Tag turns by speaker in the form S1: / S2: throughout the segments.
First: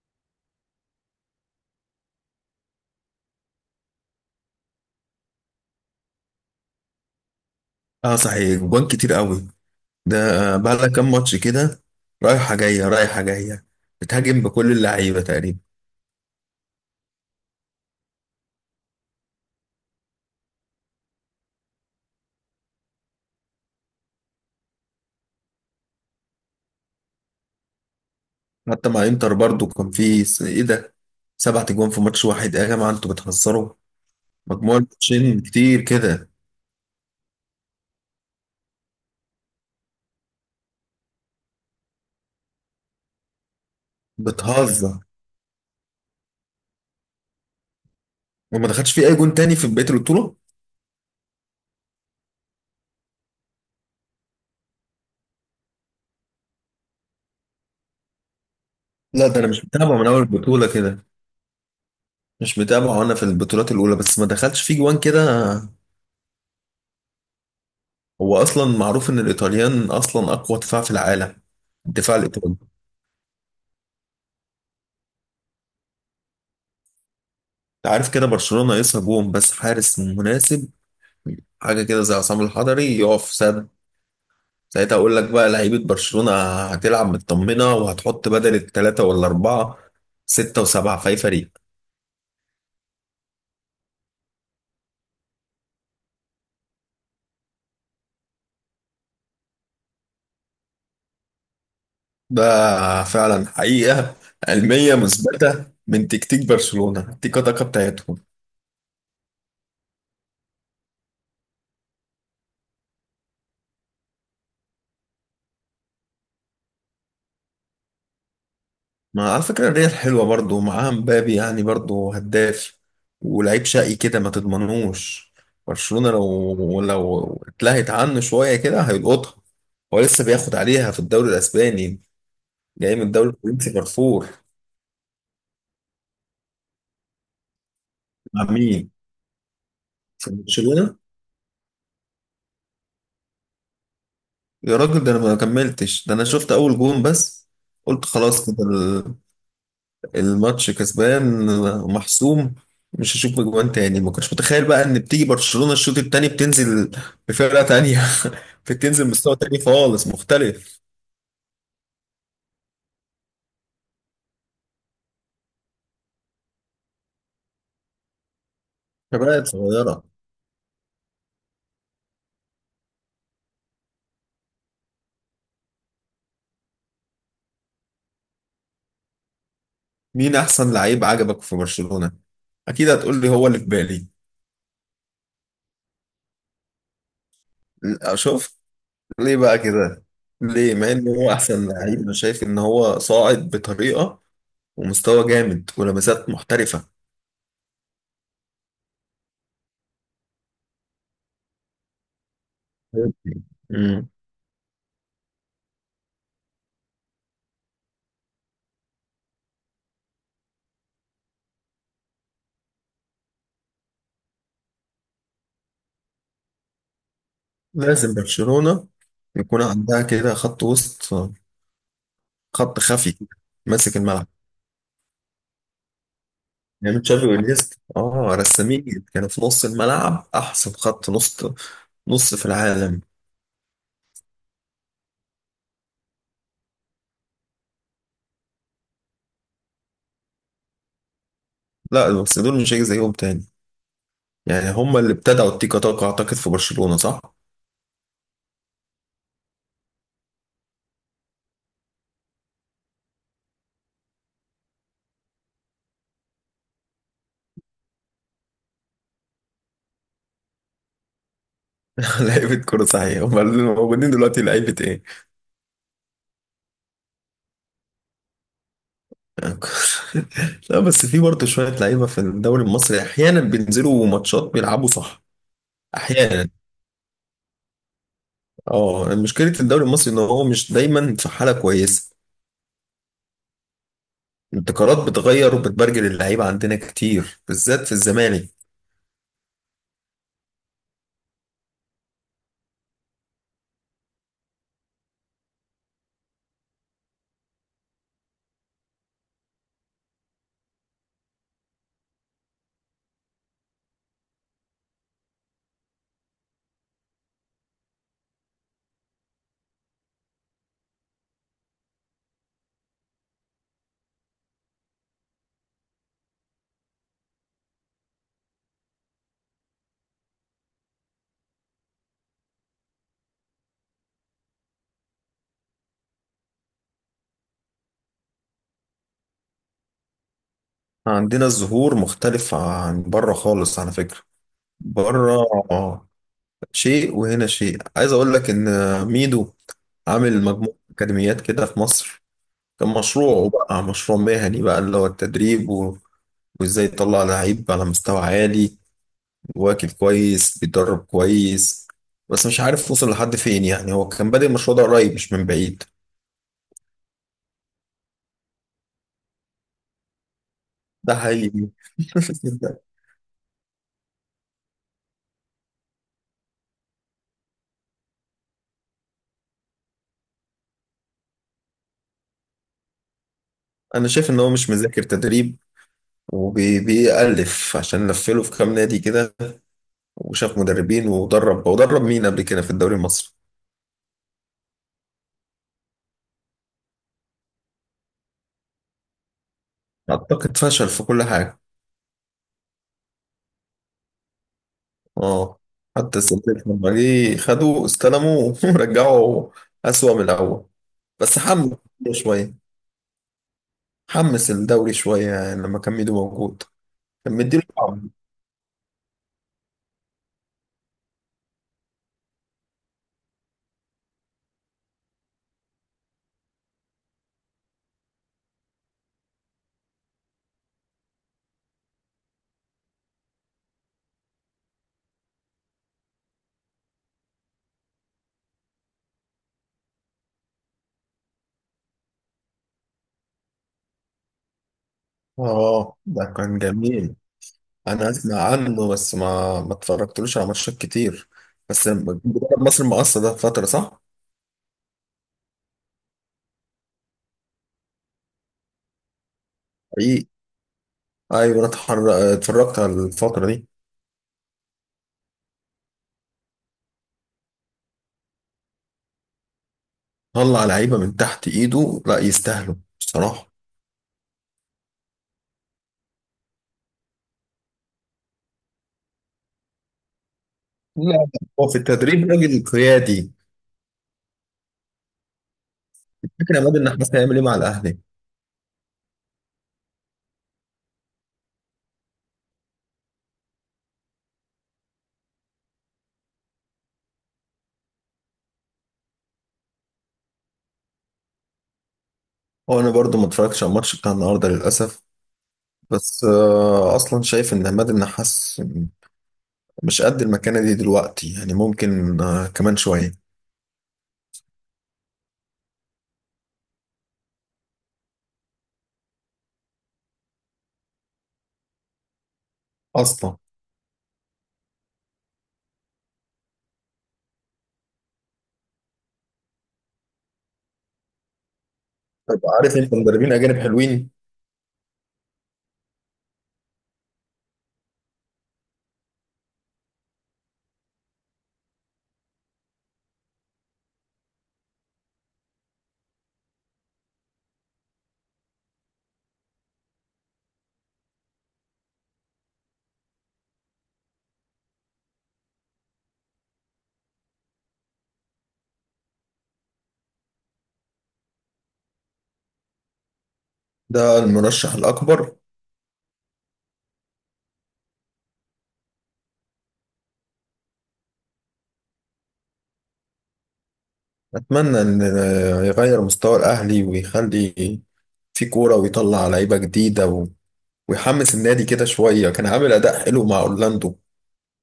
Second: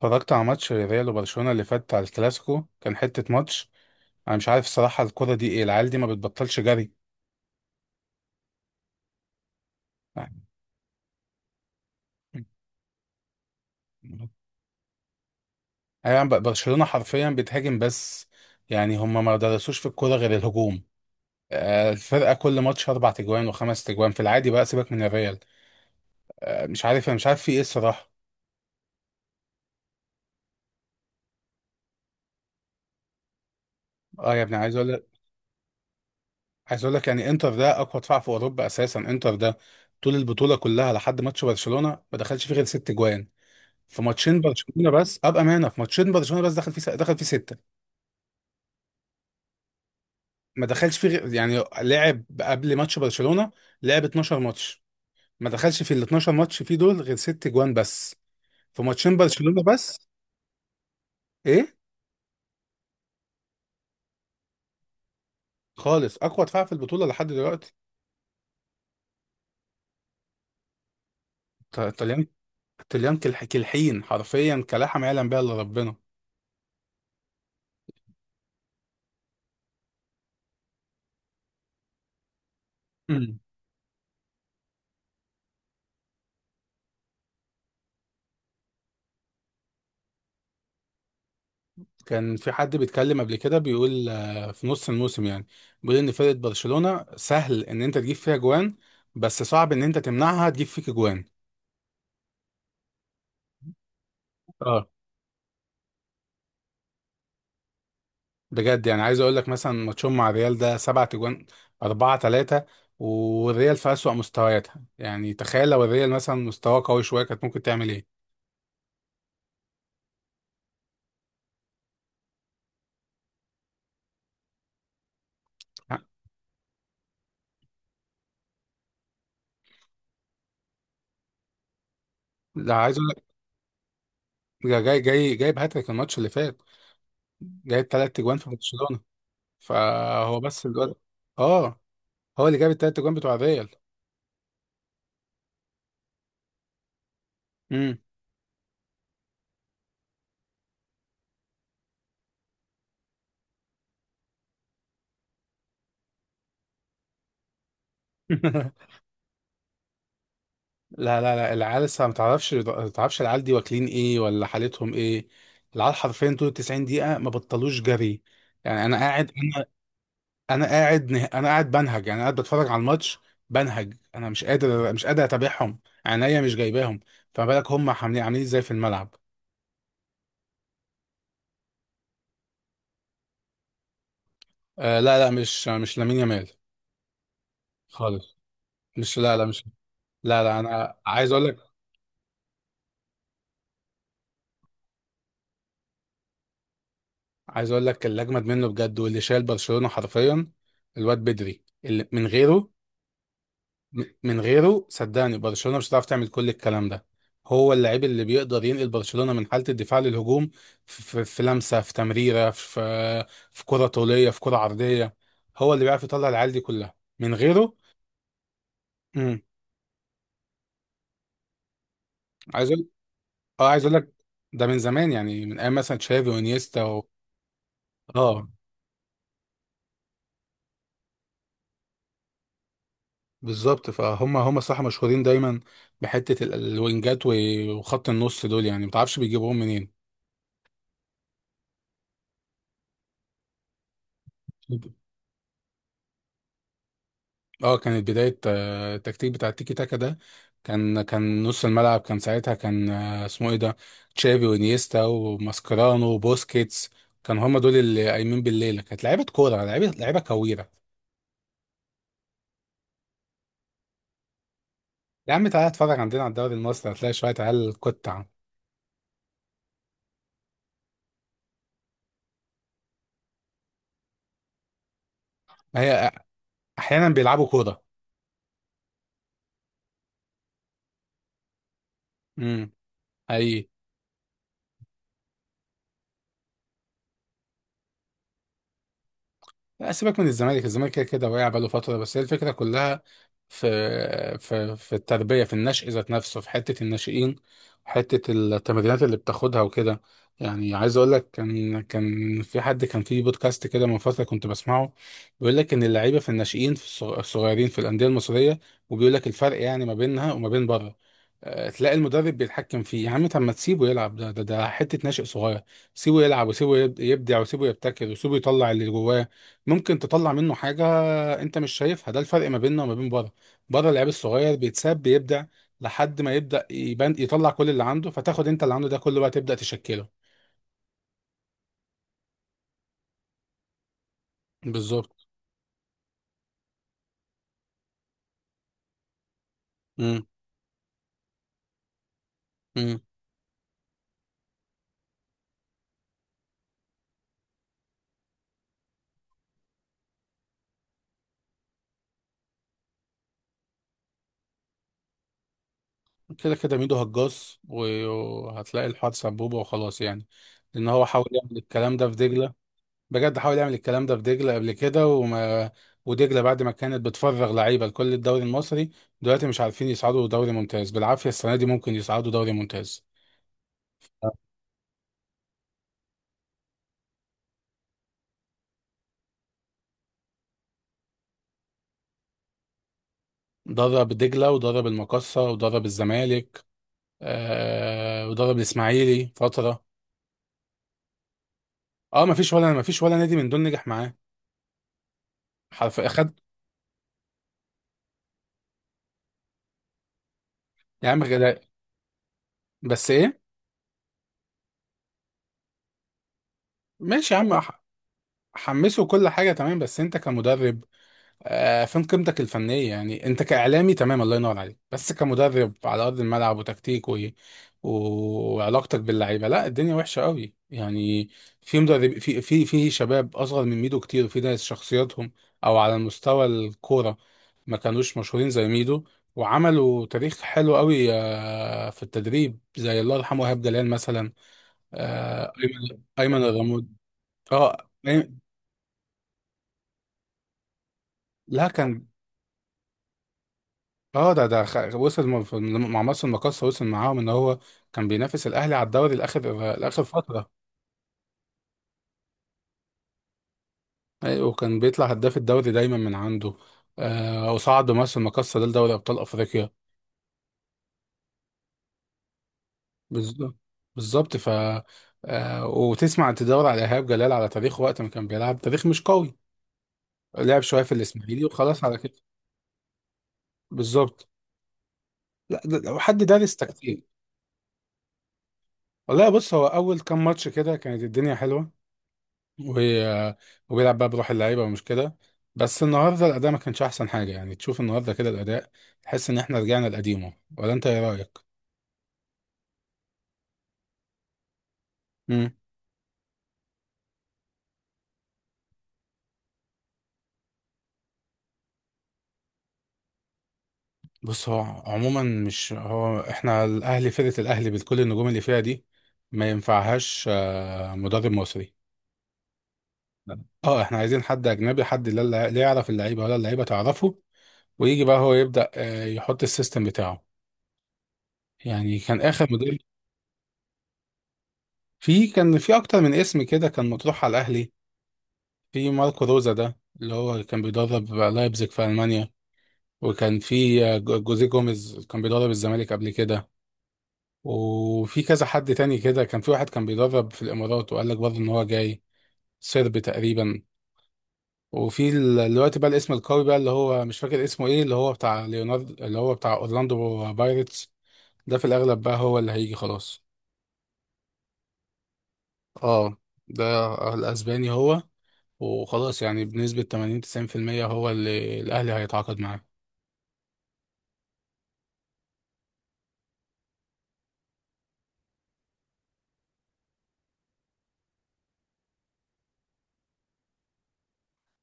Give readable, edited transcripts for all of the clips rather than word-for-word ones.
S1: اتفرجت على ماتش ريال وبرشلونة اللي فات على الكلاسيكو، كان حتة ماتش. انا مش عارف الصراحة الكرة دي ايه، العيال دي ما بتبطلش جري.
S2: اه، صحيح، جوان كتير قوي. ده
S1: يعني
S2: بقى لها كام ماتش كده. رايحه جايه رايحه جايه، بتهاجم بكل اللعيبه تقريبا.
S1: يعني برشلونة حرفيا بتهاجم بس. يعني هم ما درسوش في الكرة غير الهجوم. الفرقة كل ماتش اربع تجوان وخمس تجوان في العادي، بقى سيبك من الريال. مش عارف، انا مش عارف في ايه الصراحة.
S2: حتى مع انتر برضو كان في ايه ده، 7 جوان في ماتش واحد. ايه يا جماعه، انتوا بتهزروا؟
S1: اه يا ابني، عايز
S2: مجموع
S1: اقول لك،
S2: الماتشين كتير كده.
S1: يعني انتر ده اقوى دفاع في اوروبا اساسا، انتر ده طول البطولة كلها لحد ماتش برشلونة ما دخلش فيه غير ست جوان. في ماتشين برشلونه
S2: بتهزر.
S1: بس، ابقى مانا في ماتشين برشلونه بس دخل فيه، سته.
S2: وما دخلش في اي جون تاني في بقيه البطوله.
S1: ما دخلش فيه غير- يعني لعب قبل ماتش برشلونه، لعب 12 ماتش، ما دخلش في ال 12 ماتش فيه دول غير ست جوان بس، في ماتشين
S2: لا، ده انا
S1: برشلونه
S2: مش متابع
S1: بس.
S2: من اول البطوله كده.
S1: ايه
S2: مش متابع، وانا في البطولات الاولى بس ما دخلش في جوان كده.
S1: خالص، اقوى دفاع في البطوله لحد دلوقتي.
S2: هو اصلا معروف ان الايطاليان اصلا اقوى دفاع في العالم، الدفاع
S1: طليان،
S2: الايطالي.
S1: كالحين حرفيا كلحم يعلم بها الا ربنا.
S2: عارف كده، برشلونة ناقصها جون بس حارس مناسب. حاجة كده زي عصام الحضري يقف سد. ساعتها أقول لك بقى لعيبة برشلونة هتلعب مطمنة، وهتحط بدل التلاتة ولا أربعة، ستة وسبعة في أي فريق.
S1: كان في حد بيتكلم قبل كده بيقول في نص الموسم، يعني بيقول ان فرقة برشلونة سهل ان انت تجيب فيها جوان بس صعب ان انت تمنعها تجيب فيك جوان.
S2: ده فعلا حقيقة
S1: اه
S2: علمية مثبتة من تكتيك برشلونة تيكا تاكا بتاعتهم.
S1: بجد، يعني عايز اقول لك مثلا ماتشهم مع الريال ده سبعة جوان، أربعة تلاتة. والريال في أسوأ مستوياتها، يعني تخيل لو الريال مثلا مستواه قوي شوية كانت ممكن تعمل ايه.
S2: ما على فكرة الريال حلوة برضو، معاها مبابي يعني برضو هداف ولعيب شقي كده ما تضمنوش. برشلونة لو اتلهت عنه شوية كده هيلقطها. هو لسه بياخد عليها في الدوري الأسباني،
S1: لا
S2: جاي
S1: عايز
S2: من
S1: اقول لك،
S2: الدوري الفرنسي فرفور.
S1: جاي جايب هاتريك الماتش اللي فات، جايب تلات جوان
S2: مع
S1: في
S2: مين؟
S1: برشلونة.
S2: في
S1: فهو بس الواد.
S2: برشلونة؟
S1: اه، هو اللي جاب التلات جوان بتوع الريال.
S2: يا راجل، ده أنا ما كملتش، ده أنا شفت أول جون بس.
S1: امم.
S2: قلت خلاص كده، الماتش كسبان محسوم، مش هشوف اجوان تاني. ما كنتش متخيل بقى ان بتيجي برشلونة الشوط التاني بتنزل بفرقة تانية. فيك تنزل من مستوى تاني خالص مختلف.
S1: لا، العيال لسه ما تعرفش العيال دي واكلين ايه ولا حالتهم ايه. العيال حرفيا طول 90 دقيقة ما بطلوش جري. يعني
S2: شباب صغيرة.
S1: انا قاعد بنهج، يعني قاعد بتفرج على الماتش بنهج، انا مش قادر اتابعهم، عينيا مش جايباهم. فما بالك هم عاملين ازاي في الملعب.
S2: مين أحسن لعيب عجبك في برشلونة؟ أكيد هتقول لي هو اللي في بالي.
S1: آه لا لا مش مش لامين يامال
S2: لا،
S1: خالص،
S2: شوف.
S1: مش لا
S2: ليه
S1: لا
S2: بقى
S1: مش
S2: كده؟
S1: لا لا
S2: ليه؟ مع
S1: انا
S2: إن
S1: عايز
S2: هو
S1: اقول
S2: أحسن
S1: لك،
S2: لعيب، أنا شايف إن هو صاعد بطريقة ومستوى جامد ولمسات محترفة.
S1: اللي اجمد منه بجد واللي شايل برشلونة حرفيا الواد بدري، اللي من غيره،
S2: مم.
S1: من غيره صدقني برشلونة مش هتعرف تعمل كل الكلام ده. هو اللاعب اللي بيقدر ينقل برشلونة من حالة الدفاع للهجوم، في لمسة، في تمريرة، في كرة طولية، في كرة عرضية. هو اللي بيعرف يطلع العيال دي كلها من غيره.
S2: لازم برشلونة
S1: امم.
S2: يكون عندها كده خط وسط،
S1: عايز
S2: خط
S1: اقول،
S2: خفي كده،
S1: اه عايز اقول
S2: ماسك
S1: لك،
S2: الملعب.
S1: ده من زمان، يعني من ايام مثلا تشافي وانيستا
S2: يعني
S1: و...
S2: تشافي وإنيستا، اه،
S1: اه
S2: رسامين كانوا في نص الملعب، أحسن خط نص في العالم.
S1: بالظبط. فهم هم صح مشهورين دايما بحتة الوينجات وخط النص دول، يعني ما تعرفش بيجيبوهم منين.
S2: لا، بس دول مش هيجي زيهم تاني. يعني هم اللي ابتدعوا التيكا تاكا، اعتقد، في برشلونة، صح؟
S1: اه كانت بداية التكتيك بتاع التيكي تاكا ده. كان كان نص الملعب كان ساعتها، كان آه، اسمه ايه ده، تشافي وانيستا وماسكرانو وبوسكيتس. كان هما دول اللي قايمين بالليلة، كانت لعيبة كورة، لعيبة كويرة.
S2: لعيبة كورة صحيح، هم اللي موجودين دلوقتي لعيبة ايه؟
S1: يا عم تعالى اتفرج عندنا على الدوري المصري، هتلاقي شوية عيال قطع.
S2: لا، بس في برضه شوية لعيبة في الدوري المصري احيانا بينزلوا ماتشات بيلعبوا صح.
S1: ما هي
S2: احيانا.
S1: أحيانا بيلعبوا كورة.
S2: اه، مشكلة الدوري المصري ان هو مش دايما في حالة كويسة.
S1: امم.
S2: الابتكارات بتغير، وبتبرجل اللعيبة عندنا كتير بالذات في الزمالك.
S1: لا سيبك من الزمالك، الزمالك كده كده واقع بقاله فترة، بس هي الفكرة كلها في التربية، في النشء ذات نفسه، في حتة الناشئين، حتة التمرينات اللي بتاخدها وكده. يعني عايز اقول لك، كان في حد كان في بودكاست كده من فترة كنت بسمعه، بيقول لك ان اللعيبة في الناشئين في الصغيرين في الأندية المصرية، وبيقول لك الفرق يعني ما بينها وما بين بره. تلاقي المدرب بيتحكم فيه، يا عم طب ما تسيبه يلعب، ده حتة ناشئ صغير، سيبه يلعب وسيبه يبدع وسيبه يبتكر وسيبه يطلع اللي جواه، ممكن تطلع منه حاجة انت مش شايفها. ده الفرق ما بيننا وما بين بره، بره اللعيب الصغير بيتساب بيبدع لحد ما يبدأ يبان يطلع كل اللي عنده، فتاخد انت اللي عنده ده كله بقى تبدأ تشكله.
S2: عندنا الظهور مختلف عن بره خالص على فكرة.
S1: بالظبط.
S2: بره آه. شيء وهنا شيء. عايز اقول لك ان ميدو
S1: امم.
S2: عامل مجموعة اكاديميات كده في مصر. كان
S1: امم.
S2: مشروعه بقى مشروع مهني بقى اللي هو التدريب وازاي يطلع لعيب على مستوى عالي، واكل كويس بيتدرب كويس. بس مش عارف وصل لحد فين، يعني هو كان بادئ المشروع ده قريب مش من بعيد.
S1: كده كده ميدو هجاص وهتلاقي الحوار سبوبة وخلاص يعني. لأن هو
S2: ده
S1: حاول يعمل
S2: حقيقي.
S1: الكلام ده في دجلة، بجد حاول يعمل الكلام ده في دجلة قبل كده، وما ودجلة بعد ما كانت بتفرغ لعيبة لكل الدوري المصري، دلوقتي مش عارفين يصعدوا دوري ممتاز بالعافية، السنة دي ممكن يصعدوا دوري ممتاز.
S2: انا شايف ان هو مش مذاكر تدريب، وبيألف عشان لفله في كام نادي كده، وشاف مدربين، ودرب مين قبل كده في الدوري المصري.
S1: درب دجلة ودرب المقصة ودرب الزمالك، آه ودرب الإسماعيلي فترة.
S2: اعتقد فشل في كل حاجه.
S1: اه ما فيش ولا نادي من دول نجح معاه.
S2: اه،
S1: حرف
S2: حتى
S1: اخد.
S2: السلتيك لما جه خدوه استلموه ورجعوا اسوأ من الاول.
S1: يا عم
S2: بس
S1: غلا-
S2: حمس شويه،
S1: بس ايه؟
S2: حمس الدوري شويه، يعني لما كان ميدو موجود كان
S1: ماشي يا عم،
S2: مديله طعم.
S1: حمسه كل حاجة تمام بس انت كمدرب، فين قيمتك الفنية؟ يعني انت كإعلامي تمام الله ينور عليك، بس كمدرب على أرض الملعب وتكتيك و... و... وعلاقتك باللعيبة، لا الدنيا وحشة قوي يعني. في مدرب، في شباب أصغر من ميدو كتير، وفي ناس شخصياتهم أو على مستوى الكورة ما كانوش مشهورين زي ميدو، وعملوا تاريخ حلو قوي في التدريب، زي الله يرحمه إيهاب جلال مثلا،
S2: اه، ده
S1: أيمن
S2: كان
S1: الرمود.
S2: جميل.
S1: اه.
S2: انا اسمع عنه، بس ما اتفرجتلوش على ماتشات كتير.
S1: لا
S2: بس
S1: كان.
S2: منتخب مصر مقصر ده فتره، صح؟
S1: اه ده ده خ- وصل م- في- مع مصر المقاصة، وصل معاهم ان هو كان بينافس الاهلي على الدوري لاخر، لاخر
S2: حقيقي.
S1: فتره.
S2: ايوه، انا اتفرجت على الفتره دي.
S1: ايوه وكان بيطلع هداف الدوري دايما من عنده. آه، وصعد بمصر المقاصة ده لدوري ابطال افريقيا.
S2: طلع لعيبه من تحت ايده، لا يستاهلوا بصراحه.
S1: بالظبط، بالظبط آه، وتسمع تدور على ايهاب جلال على تاريخه وقت ما كان بيلعب تاريخ مش قوي، لعب شويه في
S2: لا،
S1: الاسماعيلي
S2: هو في
S1: وخلاص على كده.
S2: التدريب راجل قيادي.
S1: بالظبط. لا ده لو حد دارس
S2: فكرة يا عماد، ان احنا
S1: تكتيك.
S2: هيعمل ايه مع الاهلي.
S1: والله بص، هو اول كام ماتش كده كانت الدنيا حلوه، و- وبيلعب بقى بروح اللعيبه ومش كده، بس النهارده الاداء ما كانش احسن حاجه، يعني تشوف النهارده كده الاداء تحس ان احنا رجعنا لقديمه، ولا انت ايه رايك.
S2: هو انا برضو ما اتفرجتش على الماتش بتاع النهارده للاسف.
S1: امم.
S2: بس اصلا شايف ان عماد النحاس مش قد المكانه دي دلوقتي، يعني ممكن كمان شويه.
S1: بص هو عموما، مش هو احنا الاهلي، فرقه الاهلي بكل النجوم اللي فيها دي ما ينفعهاش مدرب مصري.
S2: اصلا.
S1: لا. اه احنا عايزين حد اجنبي، حد لا يعرف اللعيبه ولا اللعيبه تعرفه، ويجي بقى هو يبدا يحط السيستم بتاعه. يعني كان
S2: طب
S1: اخر
S2: عارف
S1: مدرب،
S2: انت مدربين اجانب حلوين.
S1: كان في اكتر من اسم كده كان مطروح على الاهلي. في ماركو روزا ده اللي هو كان بيدرب لايبزيج في ألمانيا، وكان في جوزيه جوميز كان بيدرب الزمالك قبل كده، وفي كذا حد تاني كده، كان في واحد كان بيدرب في الإمارات، وقال لك برضه إن هو جاي، سربي تقريبا. وفي دلوقتي بقى الاسم القوي بقى اللي هو مش فاكر اسمه إيه، اللي هو بتاع ليوناردو اللي هو بتاع أورلاندو بايرتس، ده في الأغلب بقى هو اللي هيجي خلاص.
S2: ده المرشح الاكبر.
S1: اه ده، الأسباني هو، وخلاص يعني بنسبة 80 90% هو اللي الأهلي هيتعاقد معاه.
S2: اتمنى ان يغير مستوى الاهلي ويخلي في كوره ويطلع لعيبه جديده ويحمس النادي كده شويه، كان عامل اداء حلو مع اورلاندو.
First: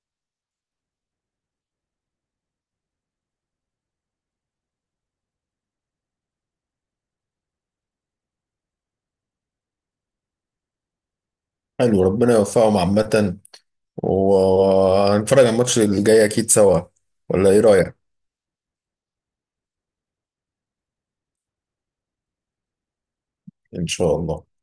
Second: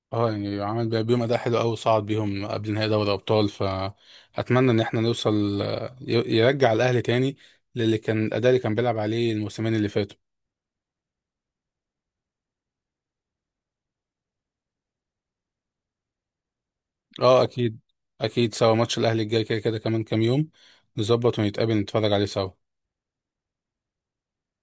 S1: اه يعني عمل بيهم اداء حلو قوي وصعد بيهم قبل نهائي دوري ابطال، فاتمنى ان احنا نوصل، يرجع الاهلي تاني للي كان الاداء اللي كان بيلعب عليه الموسمين اللي فاتوا.
S2: حلو، ربنا يوفقهم عامه. وهنتفرج على الماتش اللي جاي اكيد سوا،
S1: اه
S2: ولا ايه
S1: اكيد.
S2: رأيك؟
S1: اكيد سوا، ماتش الاهلي الجاي كده كده كمان كام يوم، نظبط ونتقابل نتفرج عليه سوا.
S2: ان شاء الله.